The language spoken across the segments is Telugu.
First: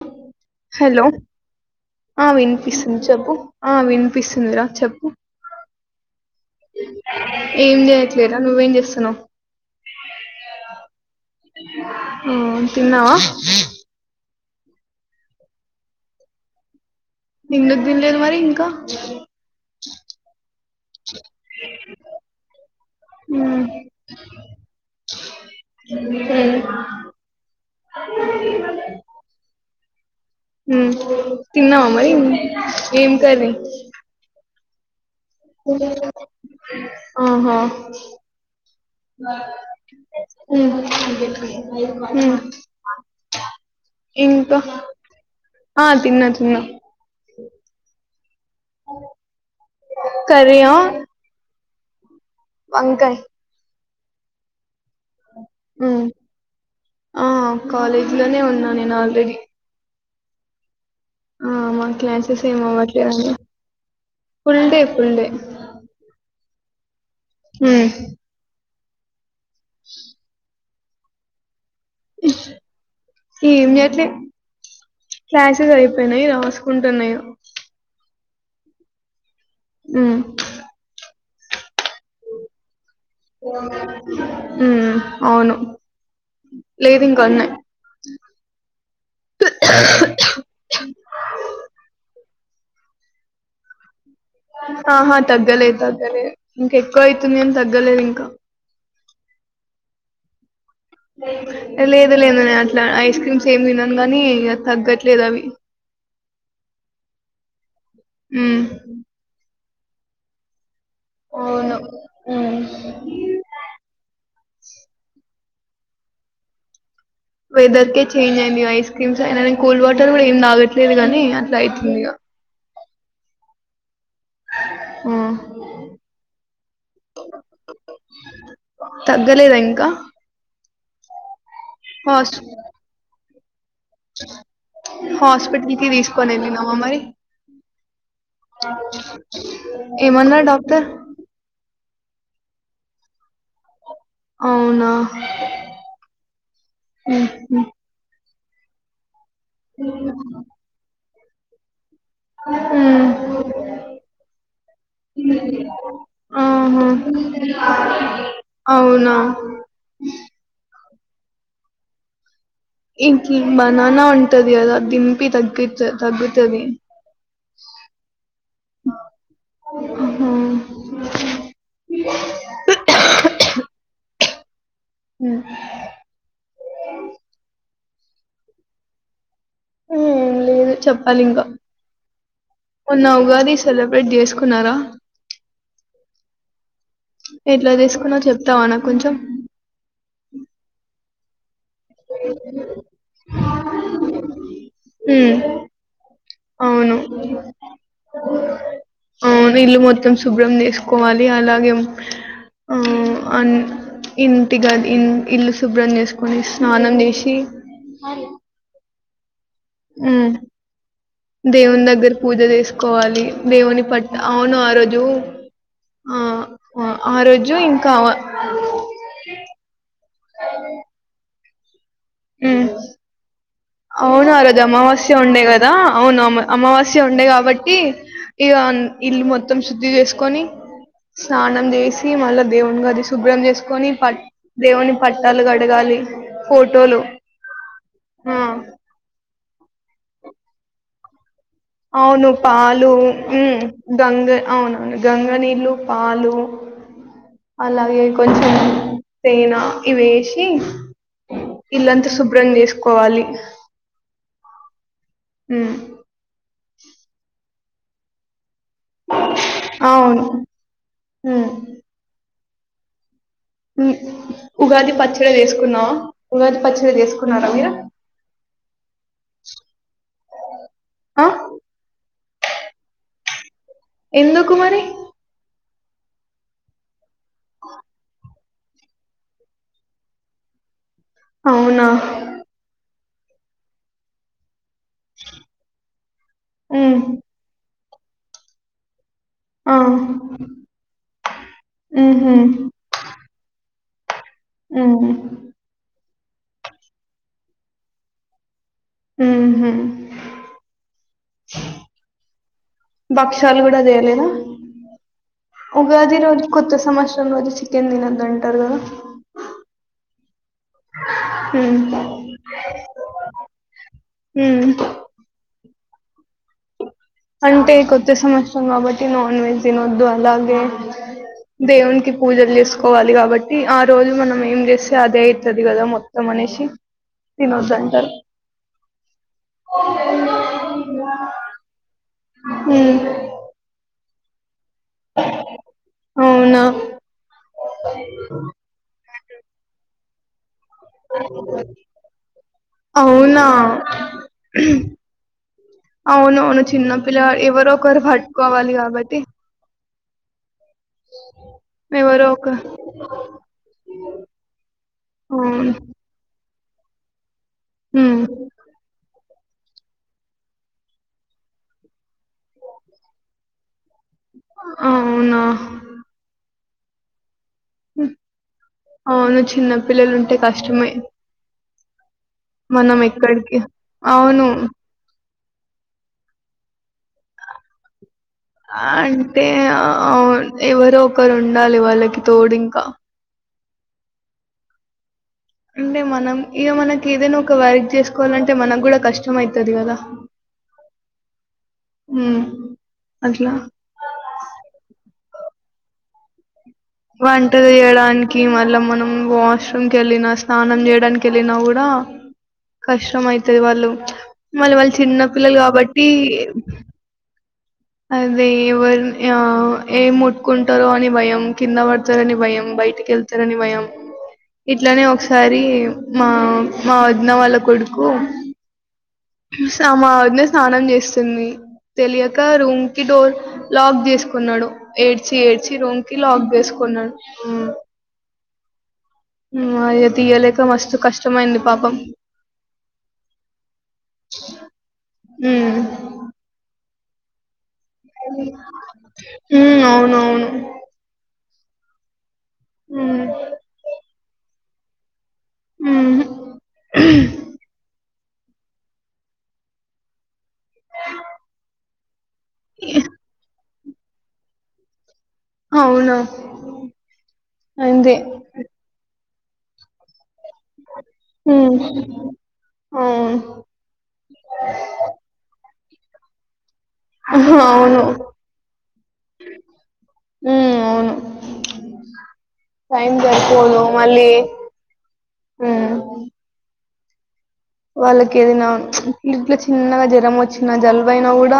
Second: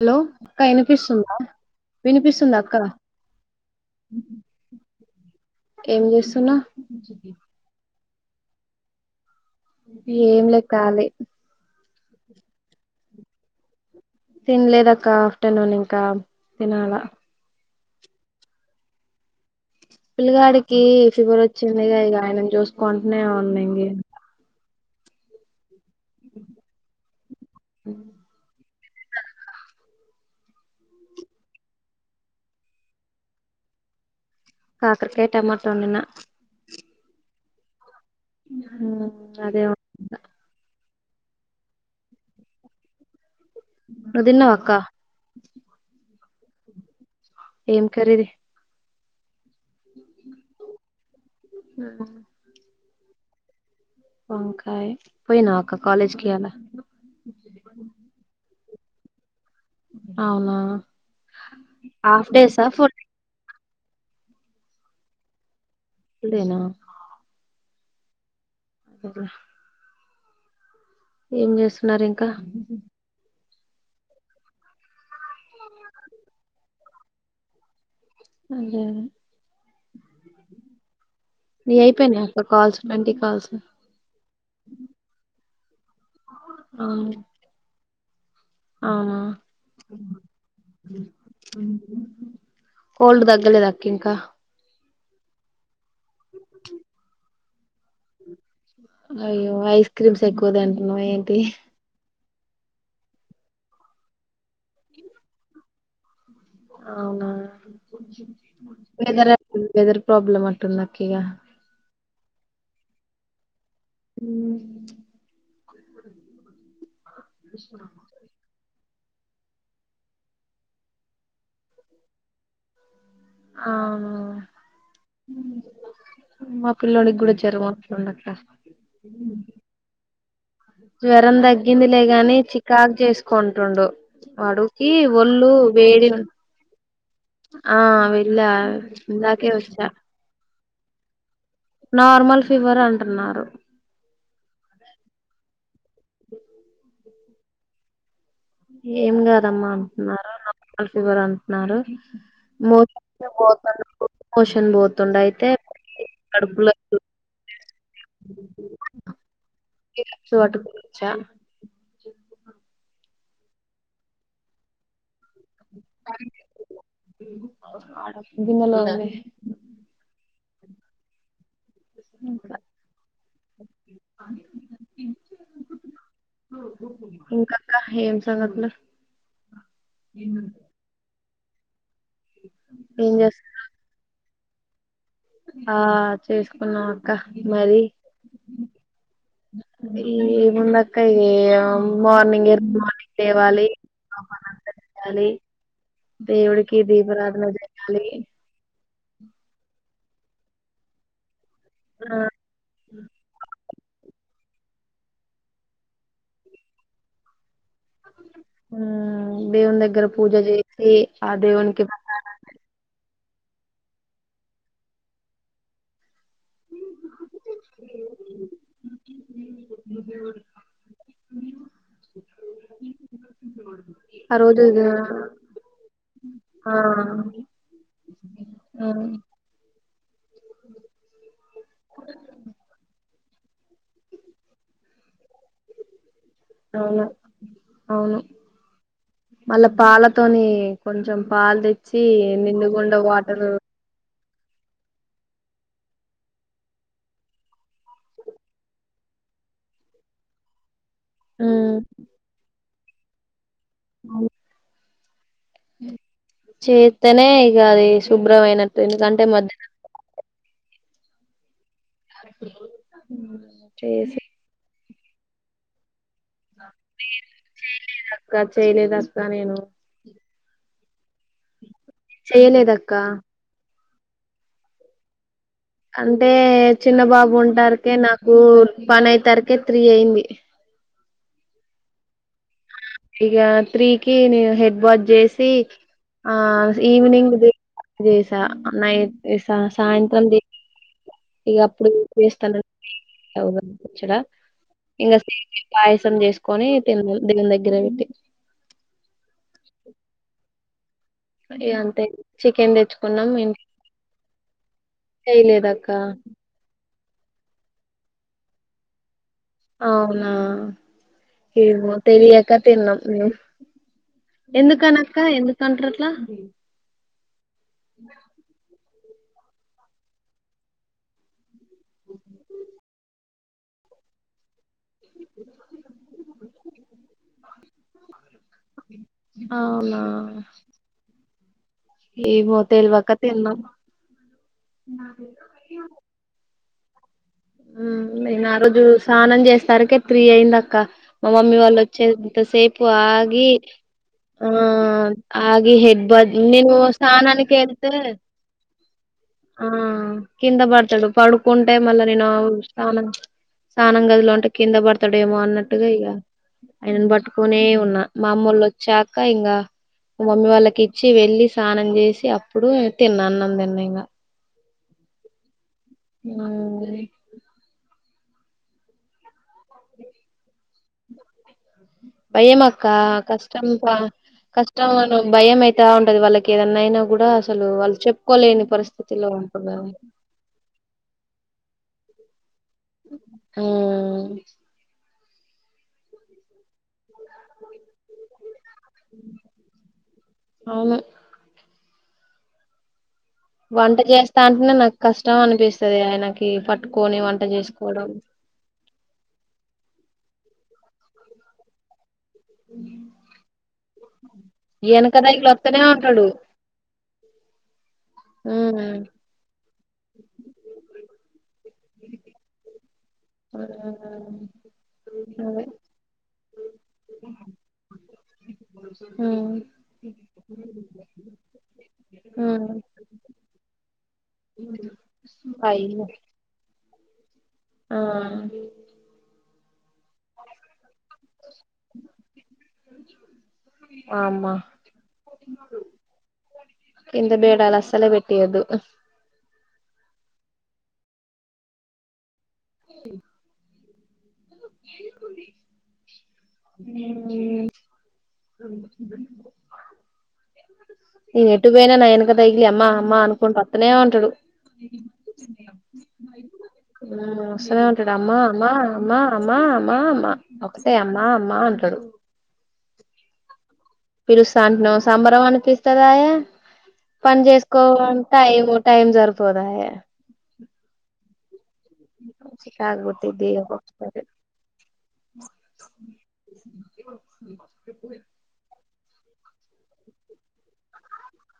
హలో అక్క హలో వినిపిస్తుందా ఆ వినిపిస్తుందా అక్క వినిపిస్తుంది చెప్పు ఆ వినిపిస్తుందిరా చెప్పు ఏం చేస్త ఏం జే లేదా నువ్వేం చేస్తున్నావు ఏం లే కాలి ఆ తిన్నవా తిన్లేదక్క ఆఫ్టర్నూన్ ఇంకా తినాలా ఎందుక్ తన్లేదు మరి ఇంకా పిల్లగాడికీ ఫీవర్ వచ్చింది ఇగ ఇగ ఆయనన్ చూసుకుంటూనే ఉన్నా ఇంగ ఆ సరే హ్మ్ తిన్నవ మరి ఏం కార్రీ కా కర్కయ్ టమాటోండిన్న ఓ హ్మ్ అదే వా హ్మ్ నువ్వు తిన్నావా ఇంకా అక్క ఆ తిన్నచ్చ తిన్న ఏం కర్రిది. కరియ హ్మ్ వంకాయ్ వంకాయ్. హ్మ్ ఆ కాలేజ్ లోనే ఉన్నా. నేను ఆల్రెడీ. ఔనా. ఆ మాక్క్లాసెస్ ఏమి అవ్వట్లేదని. Full day full day. ఇదేనా. హ్మ్ [unintelligible] ఏం చేస్ మరి ఇంకా. ఏం చేయట్లే. క్లాసెస్ అయిపోయినాయ్ రాస్. కుంటున్నాయో. అదేలే. హ్మ్ నీయి అయిపోయినాయ అక్క కాల్స్. ట్వంటీ కాల్స్ హ్మ్ అవును. లేదు ఇంకా ఉన్నాయి. ఔనా. కోల్డ్ దగ్గలేదా అక్క ఇంకా. ఆహా తగ్గలే తగ్గ్ తగ్గలే ఇంకా ఎక్కువయత్ ఏం తగ్గలేదు ఇంకా. అయ్యో ఐస్ క్రీమ్స్ ఎక్కువ తిండ్. నువ్వేంటి. తిన లేదు అట్లా ఐస్ క్రీమ్స్ ఏం తినను కానీ తగ్గట్లేదు అవి. అవునా ఉమ్ నిదరోత్తంద్ వెదర్ ప్రాబ్లమ్ అట్టునాట్. కేయా హ్మ్ మ్మ్ వెదర్ కి చేంజ్ అయింది వయి [unintelligible] కూల్ వాటర్ కూడా ఏం తాగట్లేదు గానీ అట్లా అయితంది ఇగ ఆ ఆ మా పిల్లోడికి కూడా జ్వరం వస్తందక్క తగ్గలేదా ఇంకా జ్వరందగ్ హాస్ ఇందులేగాని చికాక్ చేసు కొన్ రెండు వడుకి ఒళ్ల్ళు వేడి గున్ ఇందాకే వచ్చా ఏమన్నార్ డాక్టర్ నార్మల్ ఫీవర్ అంటున్నారు అవునా [inaudible] హ్మ్మ్ ఏముంద దమ్మ అంటున్నారు చివర అంటున్నారు మో ఉమ్ పోతు మోషన్ పోతుండ అయితే ఆహా కడుపులోటు అవునా జ ఇంకా బనానా ఉంటుంది కదా దీని పీ తగ్గుత తగ్గుతది [inaudible] గిన్నెలో ఉంది [inaudible] అ హమ్ ఇంకా ఏం సంగతులు హమ్ లేదు చెప్పాలి ఇంకా ఏం మొన్న ఉగాది చేస్తున్నారు సెలబ్రేట్ దవస్ కున్నారా ఆ చేసుకున్నాం అక్క ఎట్లా మరి చేసుకున్నావ్ చెప్తావా నాకు కొంచెం ఈముంద అక్క ఏమ్ మార్నింగ్ మార్నింగ్ తేవాలి పానంత చేయాలి ఉమ్ దేవుడికి అవును దీపారధన చేయాలి ఆ నీళ్లు మొత్తం శుభ్రం చేేసుకోవాలి అలాగే ఆ ఆ అన్ ఇంటిగది ఇల్లు శుభ్రం చేసుకుని ఆనందేశి అ ఆ దేవుని దగ్గర ఉ పూజ చేసి దేవునికి దేవుని దగ్గర పూజ చేసుకోవాలి దేవుని పట్ అవును ఆ రోజు ఆ ఆ రోజు ఇంకా అవునా ఆ రోది రోజు అమావాస్య ఉండే కదా అవును ఆ అమావస్య ఉండే కాబట్టి ఇగ ఆ ఇల్ మొత్తం శుద్ధి చేసుకొని స్నానం చేసి మళ్ళా దేవుని గది శుభ్రం చేసుకొని ప దేవుని పట్టాలు కడగాలి ఫోటోలు అవును అవును మళ్ళా పాలతోని కొంచెం పాలు తెచ్చి అవును పాలు నిండుగుండ వాటరు గంగ అవునవును గంగ నీళ్ళు పాలు అలాగే కొంచెం తేనె ఇవి వేసి ఇల్ంత సుభ్రం చేసుకు కోవాలి అవు చేతనే గారి శుభ్రమైన ఎందుగంటే మధ్య్ హ చేసి ఉగాది పచ్చడి చేసుకున్నావు ఉగాది పచ్చడి తీసుకున్నారా మీరా అక్క చేయలేదక్క నేను ఆ చేయలేదక్క ఎందుకు మరి అంటే చిన్న బాబు ఉంటారుకే నాకు పన్ అయితరకే త్రీ అయింది అవునా ఈగ త్రీకి నేను హ బాజ చేసి ఆ హ్మ్ ఈవినింగ్ దసా నై ఈ సా ఆ సాయంత్రం ఇగ అప్పుడు ఊహూ దేవస్థాన ఇచ్చాడా హ్మ్ ఇగ సేమ్య పాయసం సం చేసుకొని తిన్నం దేవుందగ్గర పెట్టి హహా య అంతే చికెన్ తెచ్చుకున్నాం భక్ష్యాలు ఇంట్లో గూడ చేయలేదా చేయలేదక్క ఉగాది రోజు కొత్త సంవత్సరం రోజు చికెన్ తినద్దంటరు గదా అవునా హ్మ్ ఏమో తెలియక తిన్నం హ్మ్ ఎందుకనక్క ఎందుకు సంట్రట్లా అంటే కొత్త సంవత్సరం కాబట్టి నాన్ వెజ్ తినొద్దు అలాగే దేవునికి పూజలు చేసుకోవాలి కాబట్టి ఆ రోజు మనం ఏం చేస్తే అదే అయితది గదా మొత్తం అనేశి తినొద్దంటరు అవునా ఏమో తెల్వక తిన్నం అవునా [inaudible] నేను ఆ రోజు స్నానం చేస్తారకే త్రీ అయిందక్క మా మమ్మీ వాళ్ళు వచ్చేంతసేపు అవునా ఆగి ఆ ఆగి హెడ్ బాత్ అవునవును నేను చిన్న స్నానానికి ఎళ్తే తి ఆ కిందపడతడు పడుకుంటే మళ్ళ నేను ఎవరో ఒక స్నానం స్నానం గదిలో ఉంటే కిందపడుతడేమో అవును అన్నట్టుగ ఇగ అయినన్ బట్టుక్ కునే ఉన్న ఉమ్ మామ్మెల్లొచ్చాక ఇకా ఇంగా మమ్మీ వాళ్ళకిచ్చి వెళ్ళి స్నానం చేసి అప్పుడు తిన్న అన్నందిన్నిగ ఇంగ అవునా ఊ అవును చిన్న పిల్లలుంటే కష్టమే భయమక్కా మనం ఎక్కడికి కష్టం గ అవును కష్టమనూ భయం అయితా ఉంటది వాళ్ళకి ఏదన్నయినా గూడా అసలు వాళ్ళు చెప్ అంటే ఆ ఎవరో ఒకరు ఉండాలి వాళ్ళకి తోడింగ్ ఉ అంటే మనం ఇక మనకి ఏదైనా ఒక వర్క్ చేసుకోవాలంటే మనగ కూడా కష్టమ అతుది ఇవద అవును మ్ వంట చేస్తా అంటేనే నాకు కష్ట ష్టం అనిపిస్తుంది ఆయనకి ప వంట చేయడానికి మళ్ళ మనం వాష్రూమ్ కెళ్ళినా స్నానం చేయడానికెళ్ళినా కూడా కష్టం అయితది వాళ్ళు మళ్ళీ వాళ్ళు వెనక చిన్న దగ్గర పిల్లలు వత్తనే కాబట్టి ఉంటాడు అదేవ ఉమ్ ఆ [unintelligible] ఏం ముట్టుకుంటారు అని భయం కింద పడతదని భయం బయటికెళ్తదని భయం ఇట్లానే ఒకసారి అదే మా మా వదిన వాళ్ళ కొడుకు ఉమ్ మా వదిన స్నానం చేస్తుంది తెలియక ఇ ఉమ్ రూమ్ కి డోర్ లాక్ చేసుకున్నాడు ఏడ్చి ఏడ్చి రూమ్ అయ్యో కి లాక్ చేసుకున్నాడు ఆ మ్ అయ్యొ తియ్యలేక మస్తు కష్టమైంది పాపం వామ్మ ఇంద బేడాల సలవ్ పెట్టీయ్యొద్ధు ఉమ్ అవునఅవును మ్.. కు [unintelligible] మ్ మ్.... బ బ [unintelligible] నువు ఎటు పోయినా న ఇక డ్తెలీ అమ్మా అమ్మా అనుకుంట లేవంటడు అవునా మ్ వ‍స్తూనే ఉంటడు అంతే అమ్మా అమ్మా అమ్మా అమ్మా అమ్మా అమ్మా ఒకటే అమ్మా అమ్మా అంటారు మ్... పిలుస్తాంట ను సంబరం నికి ఇత్తదాయా పని చేసుకో అవును టైము టైం సరిపోదాయె ఉమ్.. అవును చికాకు టైం పుట్టిద్ది సరిపోదు ఒక్కొక్కసారి మళ్ళీ మ్ వాళ్ళకి ఎదినా ఇ ఇంట్లో చిన్నగా జ్వరం వచ్చిన జలుబైన కూడా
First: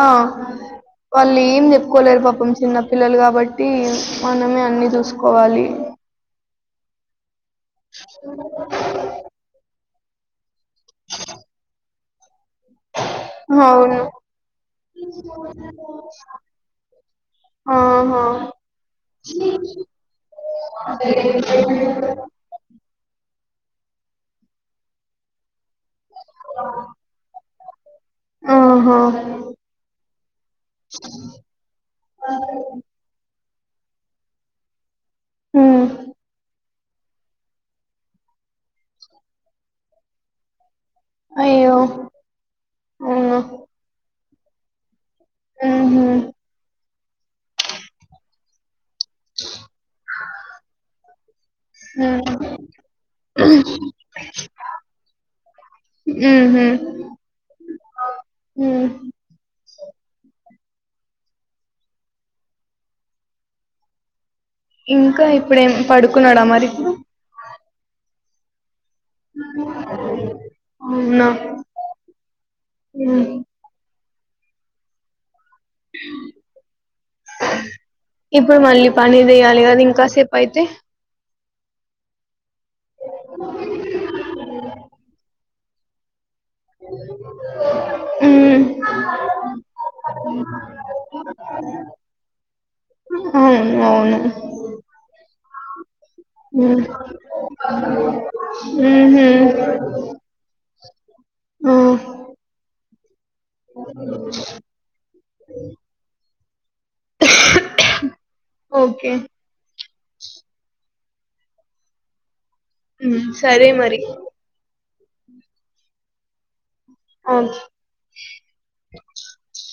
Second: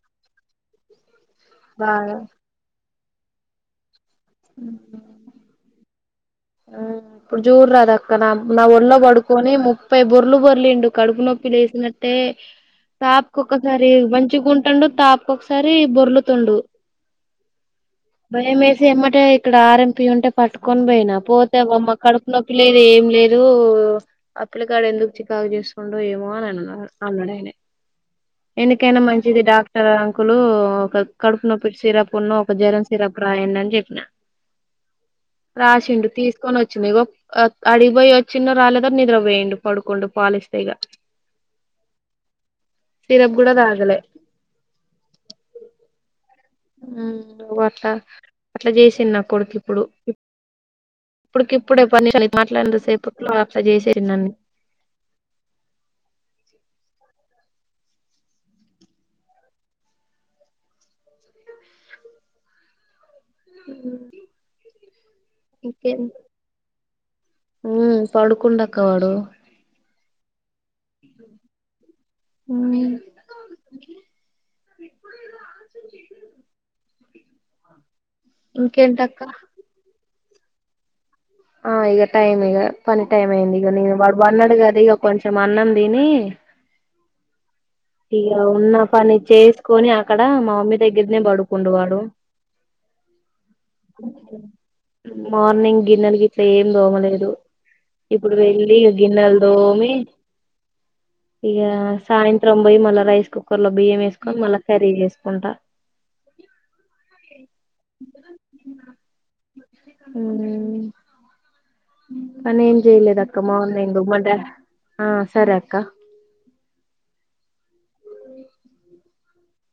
వాళ్ళు ఏం బాగా చెప్పుకోలేరు పాపం చిన్న పిల్లలు కాబట్టి మనమే అన్ని చూసుకోవాలి ఆ ఇప్పుడు జూడు రాదు అక్క నా నా ఒళ్ళ పడుకొని ముప్పై బొర్లు బొర్లిండు కడుపు నొప్పిలు వేసినట్టే తాపుకక్కసారి అవును మంచిగుంటండు తాపకొసారి బొర్లుతుండు ఆహా భయం వేసి ఏమ్మటే ఇక్కడ ఆర ఎంపి ఉంటే పట్టుకొని పోయినా పోతే బమ్మ కడుపు నొప్పి లేదు ఏం లేదు ఇ అ పిలకాడ ఎందుకు చికాకు చేసుకుండో ఏమో అని అన్నారు అన్నడనే ఎందుకైనా ఆహా మంచిది డాక్టర్ అంకులు ఒక కడుపు నొప్పి సిరప్ ఉన్న ఒక జరన్ సిరప్ రాయండి అని చెప్పిన ఉమ్. రా్రాసిండు తీసుకొని వచ్చ మీగ అడిగిపోయి వచ్చినో రాలేద నిద్ర పోఇన్డు పడుకోండు పాలిస్తే ఇక అయ్యో సిరప్ అవును కూడా తాగాలే మ్మ్ హ్మ్ ను్ అట్లా అట్లా చేసి చిన్న కొడుకి ఇప్పుడు ఇప్పుటికి ఇప్పుడే పర్ని ఉమ్. మాట్లాడిన సేపట్లో అ చేసేరి నన్నన్ని మ్మ్ ఇంకా ఇప్పుడేం పడుకున్నాడా మరి హ్మ పడుకుండ అవునా ఉమ్ మ్మ్ ఇప్పుడు మళ్ళీ ఇంకేంటక్క పనిదియాలి కదా ఇంకాసే అయితే ఆ ఇక టైమ్ ఇక పని టైమ్ అయి్యందిక నను బ బడిన్నాడుగాద ఇక కొంచెం మ అన్నం దినీ ఇగ ఉమ్. ఉన్న పని చేసుకొని అక్కడ మా మమ్మీ దగ్గరనే పడుకుండు వాడు అవును అవును మార్నింగ్ గిన్నెల్ గిట్లా ఏం ఉమ్. దోమలేదు ఇప్పుడు వెళ్ళి ఇక ఉహు. గిన్నెల్ దోమి ఇగా ఆ. సాయ పోయి మల్ల రైస్ కుక్కర్ లో బియ్యం వేసుకొని మళ్ళ కర్రీ చేసుకుంటా ఓకే హ్మ్ తను ఏం జెయలేదు ఉమ్. అక్క సరే మార్నింగు మరి మా డా ఆ సరే అక్క అ